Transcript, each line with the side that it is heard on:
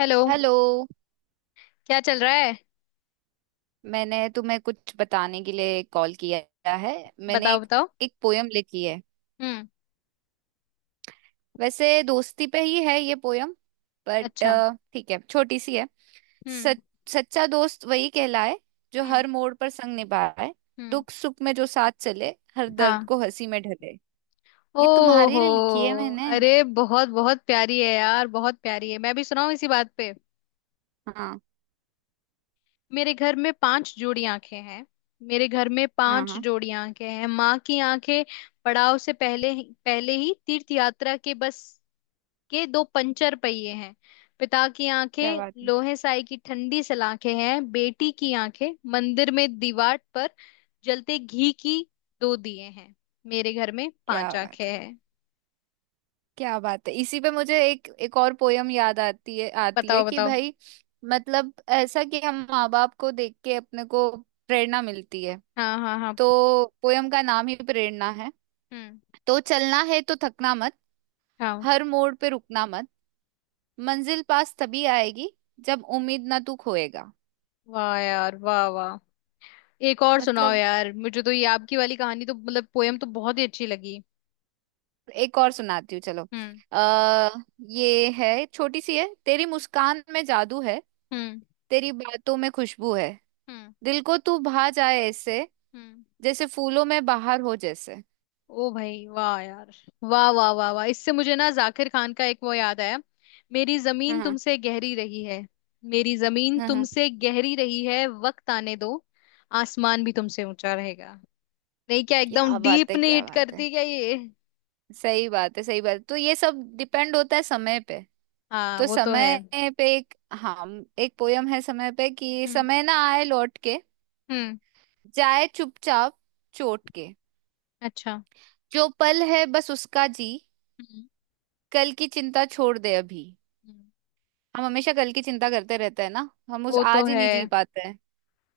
left: Hello.
right: Hello.
left: क्या चल रहा है?
right: मैंने तुम्हें कुछ बताने के लिए कॉल किया है। मैंने
left: बताओ
right: एक
left: बताओ।
right: एक पोयम लिखी है।
left: हम्म।
right: वैसे दोस्ती पे ही है ये पोयम। बट
left: अच्छा।
right: ठीक है, छोटी सी है।
left: हम्म।
right: सच, सच्चा दोस्त वही कहलाए, जो
left: हम्म।
right: हर मोड़ पर संग निभाए।
left: हम्म।
right: दुख सुख में जो साथ चले, हर दर्द
left: हाँ।
right: को हंसी में ढले। ये तुम्हारे
left: ओहो।
right: लिए लिखी है मैंने।
left: अरे बहुत बहुत प्यारी है यार, बहुत प्यारी है। मैं भी सुनाऊं इसी बात पे।
right: हाँ,
left: मेरे घर में पांच जोड़ी आंखें हैं। मेरे घर में
right: हाँ,
left: पांच
right: हाँ।
left: जोड़ी आंखें हैं, माँ की आंखें पड़ाव से पहले ही तीर्थ यात्रा के बस के दो पंचर पहिए हैं। पिता की
right: क्या
left: आंखें
right: बात है,
left: लोहे साई की ठंडी सलाखें हैं। बेटी की आंखें मंदिर में दीवार पर जलते घी की दो दिए हैं। मेरे घर में
right: क्या
left: पांच आंखें
right: बात है,
left: हैं।
right: क्या बात है। इसी पे मुझे एक एक और पोयम याद आती है
left: बताओ
right: कि
left: बताओ।
right: भाई, मतलब ऐसा कि हम माँ बाप को देख के अपने को प्रेरणा मिलती है।
left: हाँ हाँ हाँ।
right: तो पोयम का नाम ही प्रेरणा है।
left: हम्म।
right: तो चलना है तो थकना मत,
left: हाँ।
right: हर मोड़ पे रुकना मत। मंजिल पास तभी आएगी, जब उम्मीद ना तू खोएगा।
left: वाह यार, वाह वाह। एक और सुनाओ
right: मतलब
left: यार, मुझे तो ये आपकी वाली कहानी तो मतलब पोयम तो बहुत ही अच्छी लगी।
right: एक और सुनाती हूँ, चलो।
left: हम्म।
right: आ, ये है, छोटी सी है। तेरी मुस्कान में जादू है,
left: हम्म।
right: तेरी बातों में खुशबू है।
left: हम्म।
right: दिल को तू भा जाए ऐसे,
left: हम्म।
right: जैसे फूलों में बाहर हो जैसे।
left: ओ भाई, वाह यार। वाह वाह वाह वाह। इससे मुझे ना जाकिर खान का एक वो याद आया। मेरी
right: हाँ,
left: जमीन
right: हाँ,
left: तुमसे गहरी रही है। मेरी जमीन
right: हाँ, हाँ।
left: तुमसे गहरी रही है, वक्त आने दो। आसमान भी तुमसे ऊंचा रहेगा। नहीं क्या एकदम
right: क्या बात
left: डीप
right: है,
left: नहीं
right: क्या
left: हिट
right: बात है।
left: करती क्या ये?
right: सही बात है, सही बात है। तो ये सब डिपेंड होता है समय पे।
left: हाँ
right: तो
left: वो तो है।
right: समय पे एक, हाँ, एक पोयम है समय पे कि
left: हम्म।
right: समय ना आए लौट के,
left: हम्म।
right: जाए चुपचाप चोट के।
left: अच्छा।
right: जो पल है बस उसका जी,
left: हम्म।
right: कल की चिंता छोड़ दे अभी।
left: हम्म,
right: हम हमेशा कल की चिंता करते रहते हैं ना, हम उस
left: वो तो
right: आज ही
left: है।
right: नहीं जी पाते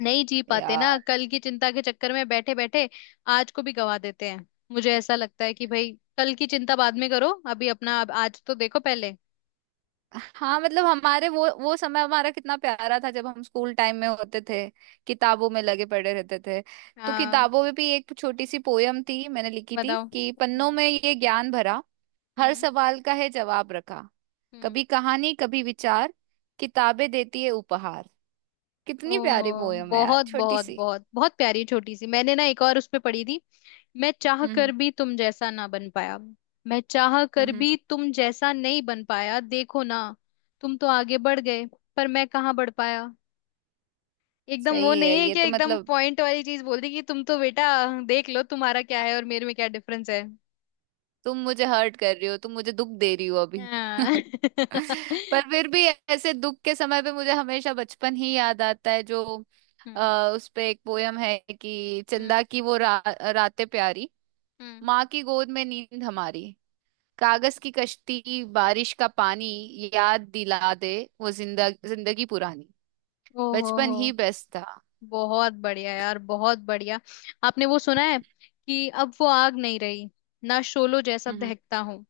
left: नहीं जी पाते ना,
right: हैं।
left: कल की चिंता के चक्कर में बैठे बैठे आज को भी गवा देते हैं। मुझे ऐसा लगता है कि भाई, कल की चिंता बाद में करो, अभी अपना अब आज तो देखो पहले।
right: हाँ, मतलब हमारे वो समय हमारा कितना प्यारा था, जब हम स्कूल टाइम में होते थे, किताबों में लगे पड़े रहते थे। तो
left: हाँ।
right: किताबों में भी एक छोटी सी पोयम थी मैंने लिखी थी
left: बताओ।
right: कि पन्नों
left: हम्म।
right: में ये ज्ञान भरा, हर
left: हम्म।
right: सवाल का है जवाब रखा,
left: हम्म।
right: कभी कहानी कभी विचार, किताबें देती है उपहार। कितनी प्यारी
left: ओहो,
right: पोयम है यार,
left: बहुत
right: छोटी
left: बहुत
right: सी।
left: बहुत बहुत प्यारी, छोटी सी। मैंने ना एक और उस पे पढ़ी थी। मैं चाह
right: हम्म,
left: कर
right: हम्म,
left: भी तुम जैसा ना बन पाया। मैं चाह
right: हम्म,
left: कर
right: हम्म।
left: भी तुम जैसा नहीं बन पाया, देखो ना। तुम तो आगे बढ़ गए, पर मैं कहाँ बढ़ पाया। एकदम वो
right: सही
left: नहीं
right: है
left: है
right: ये,
left: क्या,
right: तो
left: एकदम
right: मतलब
left: पॉइंट वाली चीज बोल दी कि तुम तो बेटा देख लो तुम्हारा क्या है और मेरे में क्या डिफरेंस है।
right: तुम मुझे हर्ट कर रही हो, तुम मुझे दुख दे रही हो अभी।
left: हाँ
right: पर फिर भी ऐसे दुख के समय पे मुझे हमेशा बचपन ही याद आता है। जो
left: हम्म।
right: उस पे एक पोयम है कि
left: हम्म।
right: चंदा की वो रातें प्यारी,
left: हम्म।
right: माँ की गोद में नींद हमारी। कागज की कश्ती, बारिश का पानी, याद दिला दे वो जिंदा जिंदगी पुरानी।
left: ओहो
right: बचपन
left: हो।
right: ही बेस्ट था।
left: बहुत बढ़िया यार, बहुत बढ़िया। आपने वो सुना है कि अब वो आग नहीं रही, ना शोलो जैसा
right: हम्म,
left: दहकता हूँ।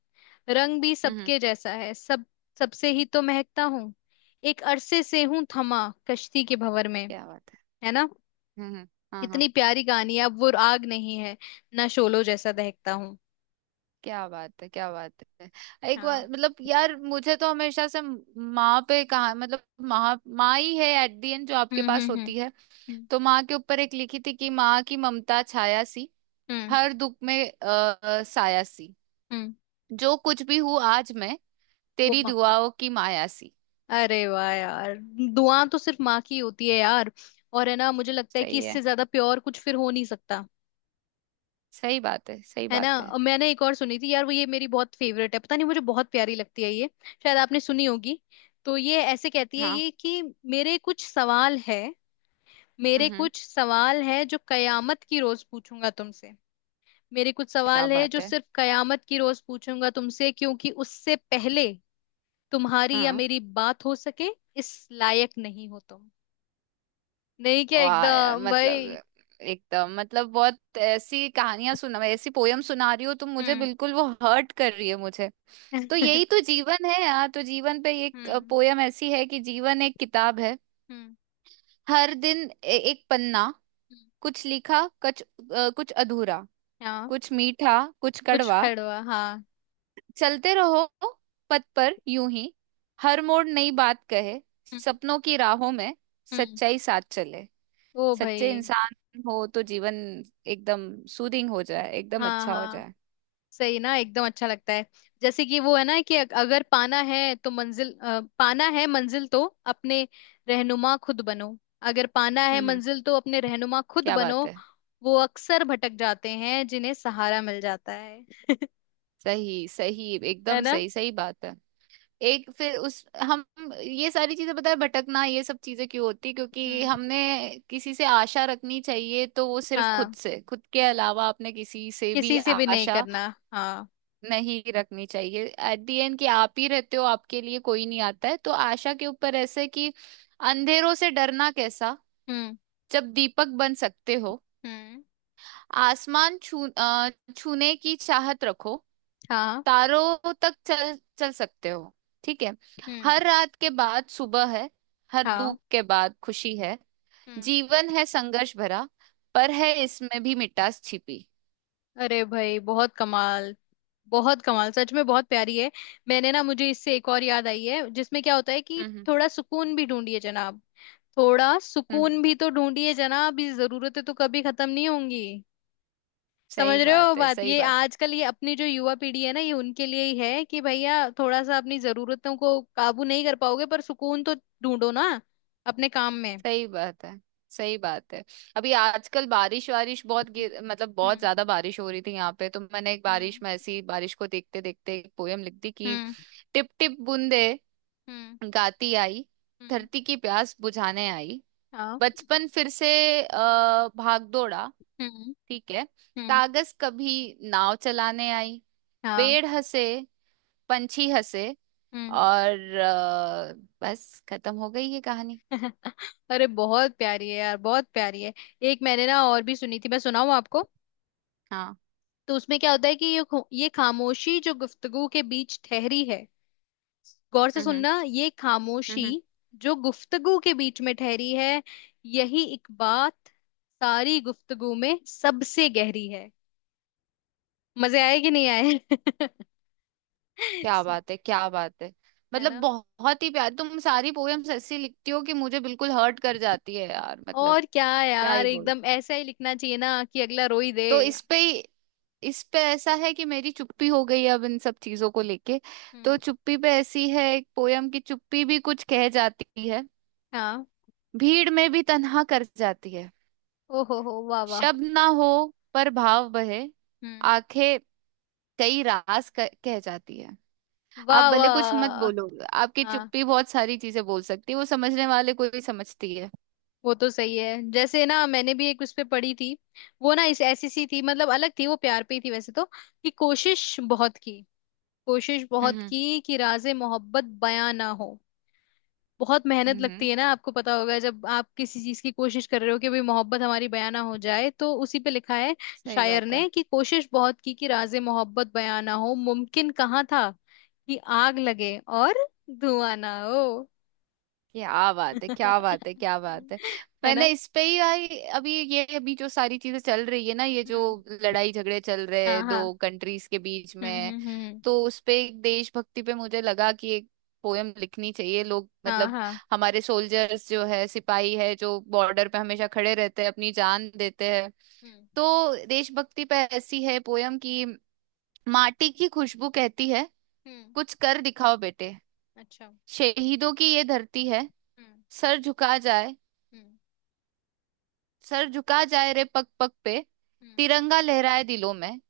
left: रंग भी
right: हम्म, हम्म।
left: सबके जैसा है, सब सबसे ही तो महकता हूँ। एक अरसे से हूँ थमा कश्ती के भंवर में।
right: क्या बात है।
left: है ना।
right: हम्म, हम्म। हाँ, हाँ।
left: कितनी प्यारी कहानी है। अब वो आग नहीं है, ना शोलो जैसा दहकता हूँ।
right: क्या बात है, क्या बात है। एक
left: हाँ।
right: बार, मतलब यार, मुझे तो हमेशा से माँ पे कहा मतलब, माँ माँ ही है एट दी एंड, जो आपके
left: हम्म।
right: पास
left: हम्म। हम्म।
right: होती है।
left: हम्म।
right: तो माँ के ऊपर एक लिखी थी कि माँ की ममता छाया सी,
left: हम्म।
right: हर दुख में साया सी।
left: हम्म,
right: जो कुछ भी हूँ आज मैं,
left: वो
right: तेरी
left: माँ,
right: दुआओं की माया सी।
left: अरे वाह यार। दुआ तो सिर्फ माँ की होती है यार। और है ना, मुझे लगता है कि
right: सही है,
left: इससे ज्यादा प्योर कुछ फिर हो नहीं सकता।
right: सही बात है, सही
left: है ना।
right: बात है।
left: और मैंने एक और सुनी थी यार, वो ये मेरी बहुत फेवरेट है, पता नहीं मुझे बहुत प्यारी लगती है ये। शायद आपने सुनी होगी। तो ये ऐसे कहती है
right: हाँ।
left: ये कि मेरे कुछ सवाल है। मेरे
right: हम्म, हम्म।
left: कुछ सवाल है जो कयामत की रोज पूछूंगा तुमसे। मेरे कुछ
right: क्या
left: सवाल है
right: बात
left: जो
right: है।
left: सिर्फ कयामत की रोज पूछूंगा तुमसे, क्योंकि उससे पहले तुम्हारी या
right: हाँ,
left: मेरी बात हो सके इस लायक नहीं हो तुम। नहीं क्या
right: वाह यार,
left: एकदम भाई।
right: मतलब एकदम मतलब बहुत ऐसी कहानियां सुना, मैं ऐसी पोयम सुना रही हो तुम मुझे,
left: हम्म
right: बिल्कुल वो हर्ट कर रही है मुझे। तो यही तो जीवन है यार। तो जीवन पे एक
left: हम्म।
right: पोयम ऐसी है कि जीवन एक किताब है,
left: हम्म।
right: हर दिन एक पन्ना,
left: हम्म,
right: कुछ लिखा कुछ कुछ अधूरा,
left: हाँ
right: कुछ मीठा कुछ
left: कुछ
right: कड़वा।
left: खड़वा, हाँ।
right: चलते रहो पथ पर यूं ही, हर मोड़ नई बात कहे।
left: हम्म।
right: सपनों की राहों में
left: हम्म।
right: सच्चाई साथ चले।
left: ओ भाई।
right: सच्चे इंसान हो तो जीवन एकदम सूदिंग हो जाए, एकदम
left: हाँ
right: अच्छा हो
left: हाँ,
right: जाए।
left: सही ना, एकदम अच्छा लगता है। जैसे कि वो है ना कि अगर पाना है तो मंजिल, पाना है मंजिल तो अपने रहनुमा खुद बनो। अगर पाना है
right: हम्म।
left: मंजिल तो अपने रहनुमा खुद
right: क्या बात
left: बनो।
right: है।
left: वो अक्सर भटक जाते हैं जिन्हें सहारा मिल जाता है।
right: सही, सही,
left: है
right: एकदम
left: ना।
right: सही, सही बात है। एक फिर उस हम, ये सारी चीजें पता है, भटकना ये सब चीजें क्यों होती, क्योंकि
left: हम्म।
right: हमने किसी से आशा रखनी चाहिए तो वो सिर्फ खुद
left: हाँ,
right: से, खुद के अलावा आपने किसी से भी
left: किसी से भी नहीं
right: आशा
left: करना। हाँ।
right: नहीं रखनी चाहिए। एट दी एंड कि आप ही रहते हो, आपके लिए कोई नहीं आता है। तो आशा के ऊपर ऐसे कि अंधेरों से डरना कैसा,
left: हम्म।
right: जब दीपक बन सकते हो।
left: हम्म।
right: आसमान छूने की चाहत रखो,
left: हाँ।
right: तारों तक चल चल सकते हो। ठीक है।
left: हम्म।
right: हर रात के बाद सुबह है, हर
left: हाँ।
right: दुख के बाद खुशी है।
left: हम्म।
right: जीवन है संघर्ष भरा, पर है इसमें भी मिठास छिपी।
left: अरे भाई बहुत कमाल, बहुत कमाल, सच में बहुत प्यारी है। मैंने ना, मुझे इससे एक और याद आई है, जिसमें क्या होता है कि
right: हम्म, हम्म,
left: थोड़ा सुकून भी ढूंढिए जनाब। थोड़ा
right: हम्म।
left: सुकून भी तो ढूंढिए जनाब, ये जरूरतें तो कभी खत्म नहीं होंगी। समझ
right: सही
left: रहे हो
right: बात है,
left: बात?
right: सही
left: ये
right: बात,
left: आजकल ये अपनी जो युवा पीढ़ी है ना, ये उनके लिए ही है कि भैया थोड़ा सा अपनी जरूरतों को काबू नहीं कर पाओगे पर सुकून तो ढूंढो ना अपने काम में।
right: सही बात है, सही बात है। अभी आजकल बारिश वारिश बहुत गिर, मतलब बहुत
left: हम्म।
right: ज्यादा बारिश हो रही थी यहाँ पे। तो मैंने एक बारिश
left: हम्म।
right: में ऐसी बारिश को देखते देखते एक पोयम लिख दी कि
left: हम्म।
right: टिप टिप बूंदे
left: हम्म।
right: गाती आई,
left: हम्म।
right: धरती की प्यास बुझाने आई।
left: हाँ।
right: बचपन फिर से भाग दौड़ा।
left: हम्म।
right: ठीक है।
left: हम्म।
right: कागज कभी नाव चलाने आई,
left: हाँ।
right: पेड़ हंसे पंछी हंसे
left: हम्म
right: और बस खत्म हो गई ये कहानी।
left: अरे बहुत प्यारी है यार, बहुत प्यारी है। एक मैंने ना और भी सुनी थी, मैं सुनाऊं आपको।
right: हाँ।
left: तो उसमें क्या होता है कि ये ये खामोशी जो गुफ्तगू के बीच ठहरी है। गौर से
right: हम्म, हम्म,
left: सुनना, ये खामोशी
right: हम्म।
left: जो गुफ्तगू के बीच में ठहरी है, यही एक बात सारी गुफ्तगू में सबसे गहरी है। मजे आए कि नहीं आए?
right: क्या बात है, क्या बात है।
left: है
right: मतलब
left: ना?
right: बहुत ही प्यार, तुम सारी पोएम्स ऐसी लिखती हो कि मुझे बिल्कुल हर्ट कर जाती है यार मतलब।
left: और क्या
right: क्या ही
left: यार,
right: बोलूं।
left: एकदम ऐसा ही लिखना चाहिए ना कि अगला रो ही दे।
right: तो इस पे, इस पे ऐसा है कि मेरी चुप्पी हो गई है अब, इन सब चीजों को लेके।
left: हम्म।
right: तो चुप्पी पे ऐसी है एक पोयम की, चुप्पी भी कुछ कह जाती है,
left: हाँ।
right: भीड़ में भी तन्हा कर जाती है।
left: ओहो हो, वाह वाह।
right: शब्द ना हो पर भाव बहे,
left: हम्म।
right: आंखें कई राज कह जाती है। आप
left: वाह
right: भले कुछ मत
left: वाह।
right: बोलो, आपकी
left: हाँ
right: चुप्पी बहुत सारी चीजें बोल सकती है। वो समझने वाले को भी समझती है।
left: वो तो सही है। जैसे ना मैंने भी एक उस पे पढ़ी थी। वो ना इस ऐसी सी थी, मतलब अलग थी वो, प्यार पे ही थी वैसे तो। कि कोशिश बहुत की, कोशिश बहुत
right: हम्म,
left: की कि राज़े मोहब्बत बयां ना हो। बहुत मेहनत
right: हम्म,
left: लगती
right: हम्म।
left: है ना, आपको पता होगा जब आप किसी चीज की कोशिश कर रहे हो कि भाई मोहब्बत हमारी बयां ना हो जाए। तो उसी पे लिखा है
right: सही
left: शायर
right: बात है।
left: ने कि कोशिश बहुत की कि राज़े मोहब्बत बयां ना हो, मुमकिन कहाँ था कि आग लगे और धुआं ना हो।
right: क्या बात है, क्या बात है, क्या बात है।
left: है
right: मैंने
left: ना।
right: इस पे ही आई। अभी ये, अभी जो सारी चीजें चल रही है ना, ये जो
left: हम्म।
right: लड़ाई झगड़े चल रहे
left: हाँ
right: हैं
left: हाँ।
right: दो कंट्रीज के बीच
left: हम्म।
right: में।
left: हम्म। हम्म। हम्म।
right: तो उस पे एक देशभक्ति पे मुझे लगा कि एक पोयम लिखनी चाहिए, लोग
left: हाँ
right: मतलब
left: हाँ।
right: हमारे सोल्जर्स जो है, सिपाही है, जो बॉर्डर पे हमेशा खड़े रहते हैं, अपनी जान देते हैं।
left: हम्म।
right: तो देशभक्ति पे ऐसी है पोयम कि माटी की खुशबू कहती है,
left: हम्म,
right: कुछ कर दिखाओ बेटे।
left: अच्छा।
right: शहीदों की ये धरती है,
left: हम्म।
right: सर झुका जाए,
left: हम्म।
right: सर झुका जाए रे पग पग पे।
left: हम्म।
right: तिरंगा लहराए दिलों में,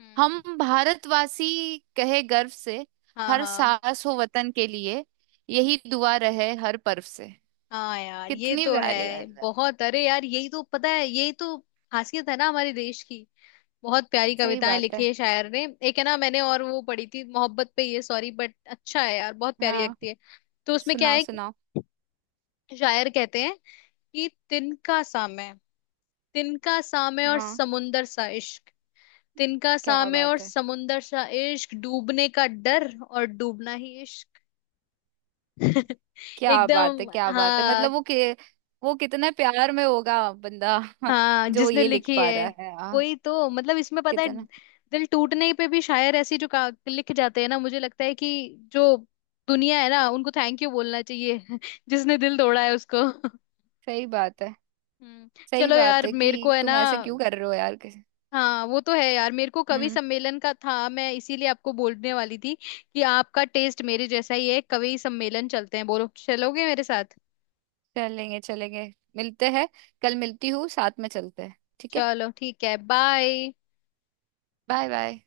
left: हम्म।
right: हम भारतवासी कहे गर्व से।
left: हाँ
right: हर
left: हाँ।
right: सांस हो वतन के लिए, यही दुआ रहे हर पर्व से।
left: हाँ यार ये
right: कितनी
left: तो
right: प्यारी,
left: है,
right: मतलब।
left: बहुत। अरे यार, यही तो पता है, यही तो खासियत है ना हमारे देश की। बहुत प्यारी
right: सही
left: कविताएं
right: बात
left: लिखी
right: है।
left: है शायर ने। एक है ना, मैंने और वो पढ़ी थी मोहब्बत पे, ये सॉरी बट अच्छा है यार, बहुत प्यारी
right: हाँ,
left: लगती है। तो उसमें क्या
right: सुनाओ
left: है, एक
right: सुनाओ।
left: शायर कहते हैं कि तिनका सामे, तिनका सामे और
right: हाँ।
left: समुंदर सा इश्क। तिनका
right: क्या
left: सामे और
right: बात है,
left: समुंदर सा इश्क, डूबने का डर और डूबना ही इश्क।
right: क्या बात है,
left: एकदम
right: क्या बात है,
left: हाँ।
right: मतलब वो कि, वो कितने प्यार में होगा बंदा।
left: हाँ
right: जो
left: जिसने
right: ये लिख
left: लिखी है,
right: पा रहा है, हाँ,
left: वही तो मतलब, इसमें पता है
right: कितना।
left: दिल टूटने पे भी शायर ऐसी जो लिख जाते हैं ना, मुझे लगता है कि जो दुनिया है ना, उनको थैंक यू बोलना चाहिए जिसने दिल तोड़ा है उसको।
right: सही बात है,
left: हम्म
right: सही
left: चलो
right: बात
left: यार,
right: है, कि
left: मेरे को है ना।
right: तुम ऐसे क्यों कर रहे हो यार, किसी-।
left: हाँ वो तो है यार, मेरे को कवि
right: हम्म।
left: सम्मेलन का था, मैं इसीलिए आपको बोलने वाली थी कि आपका टेस्ट मेरे जैसा ही है। कवि सम्मेलन चलते हैं, बोलो चलोगे मेरे साथ?
right: चलेंगे चलेंगे, मिलते हैं, कल मिलती हूँ, साथ में चलते हैं, ठीक है।
left: चलो ठीक है, बाय।
right: Bye bye.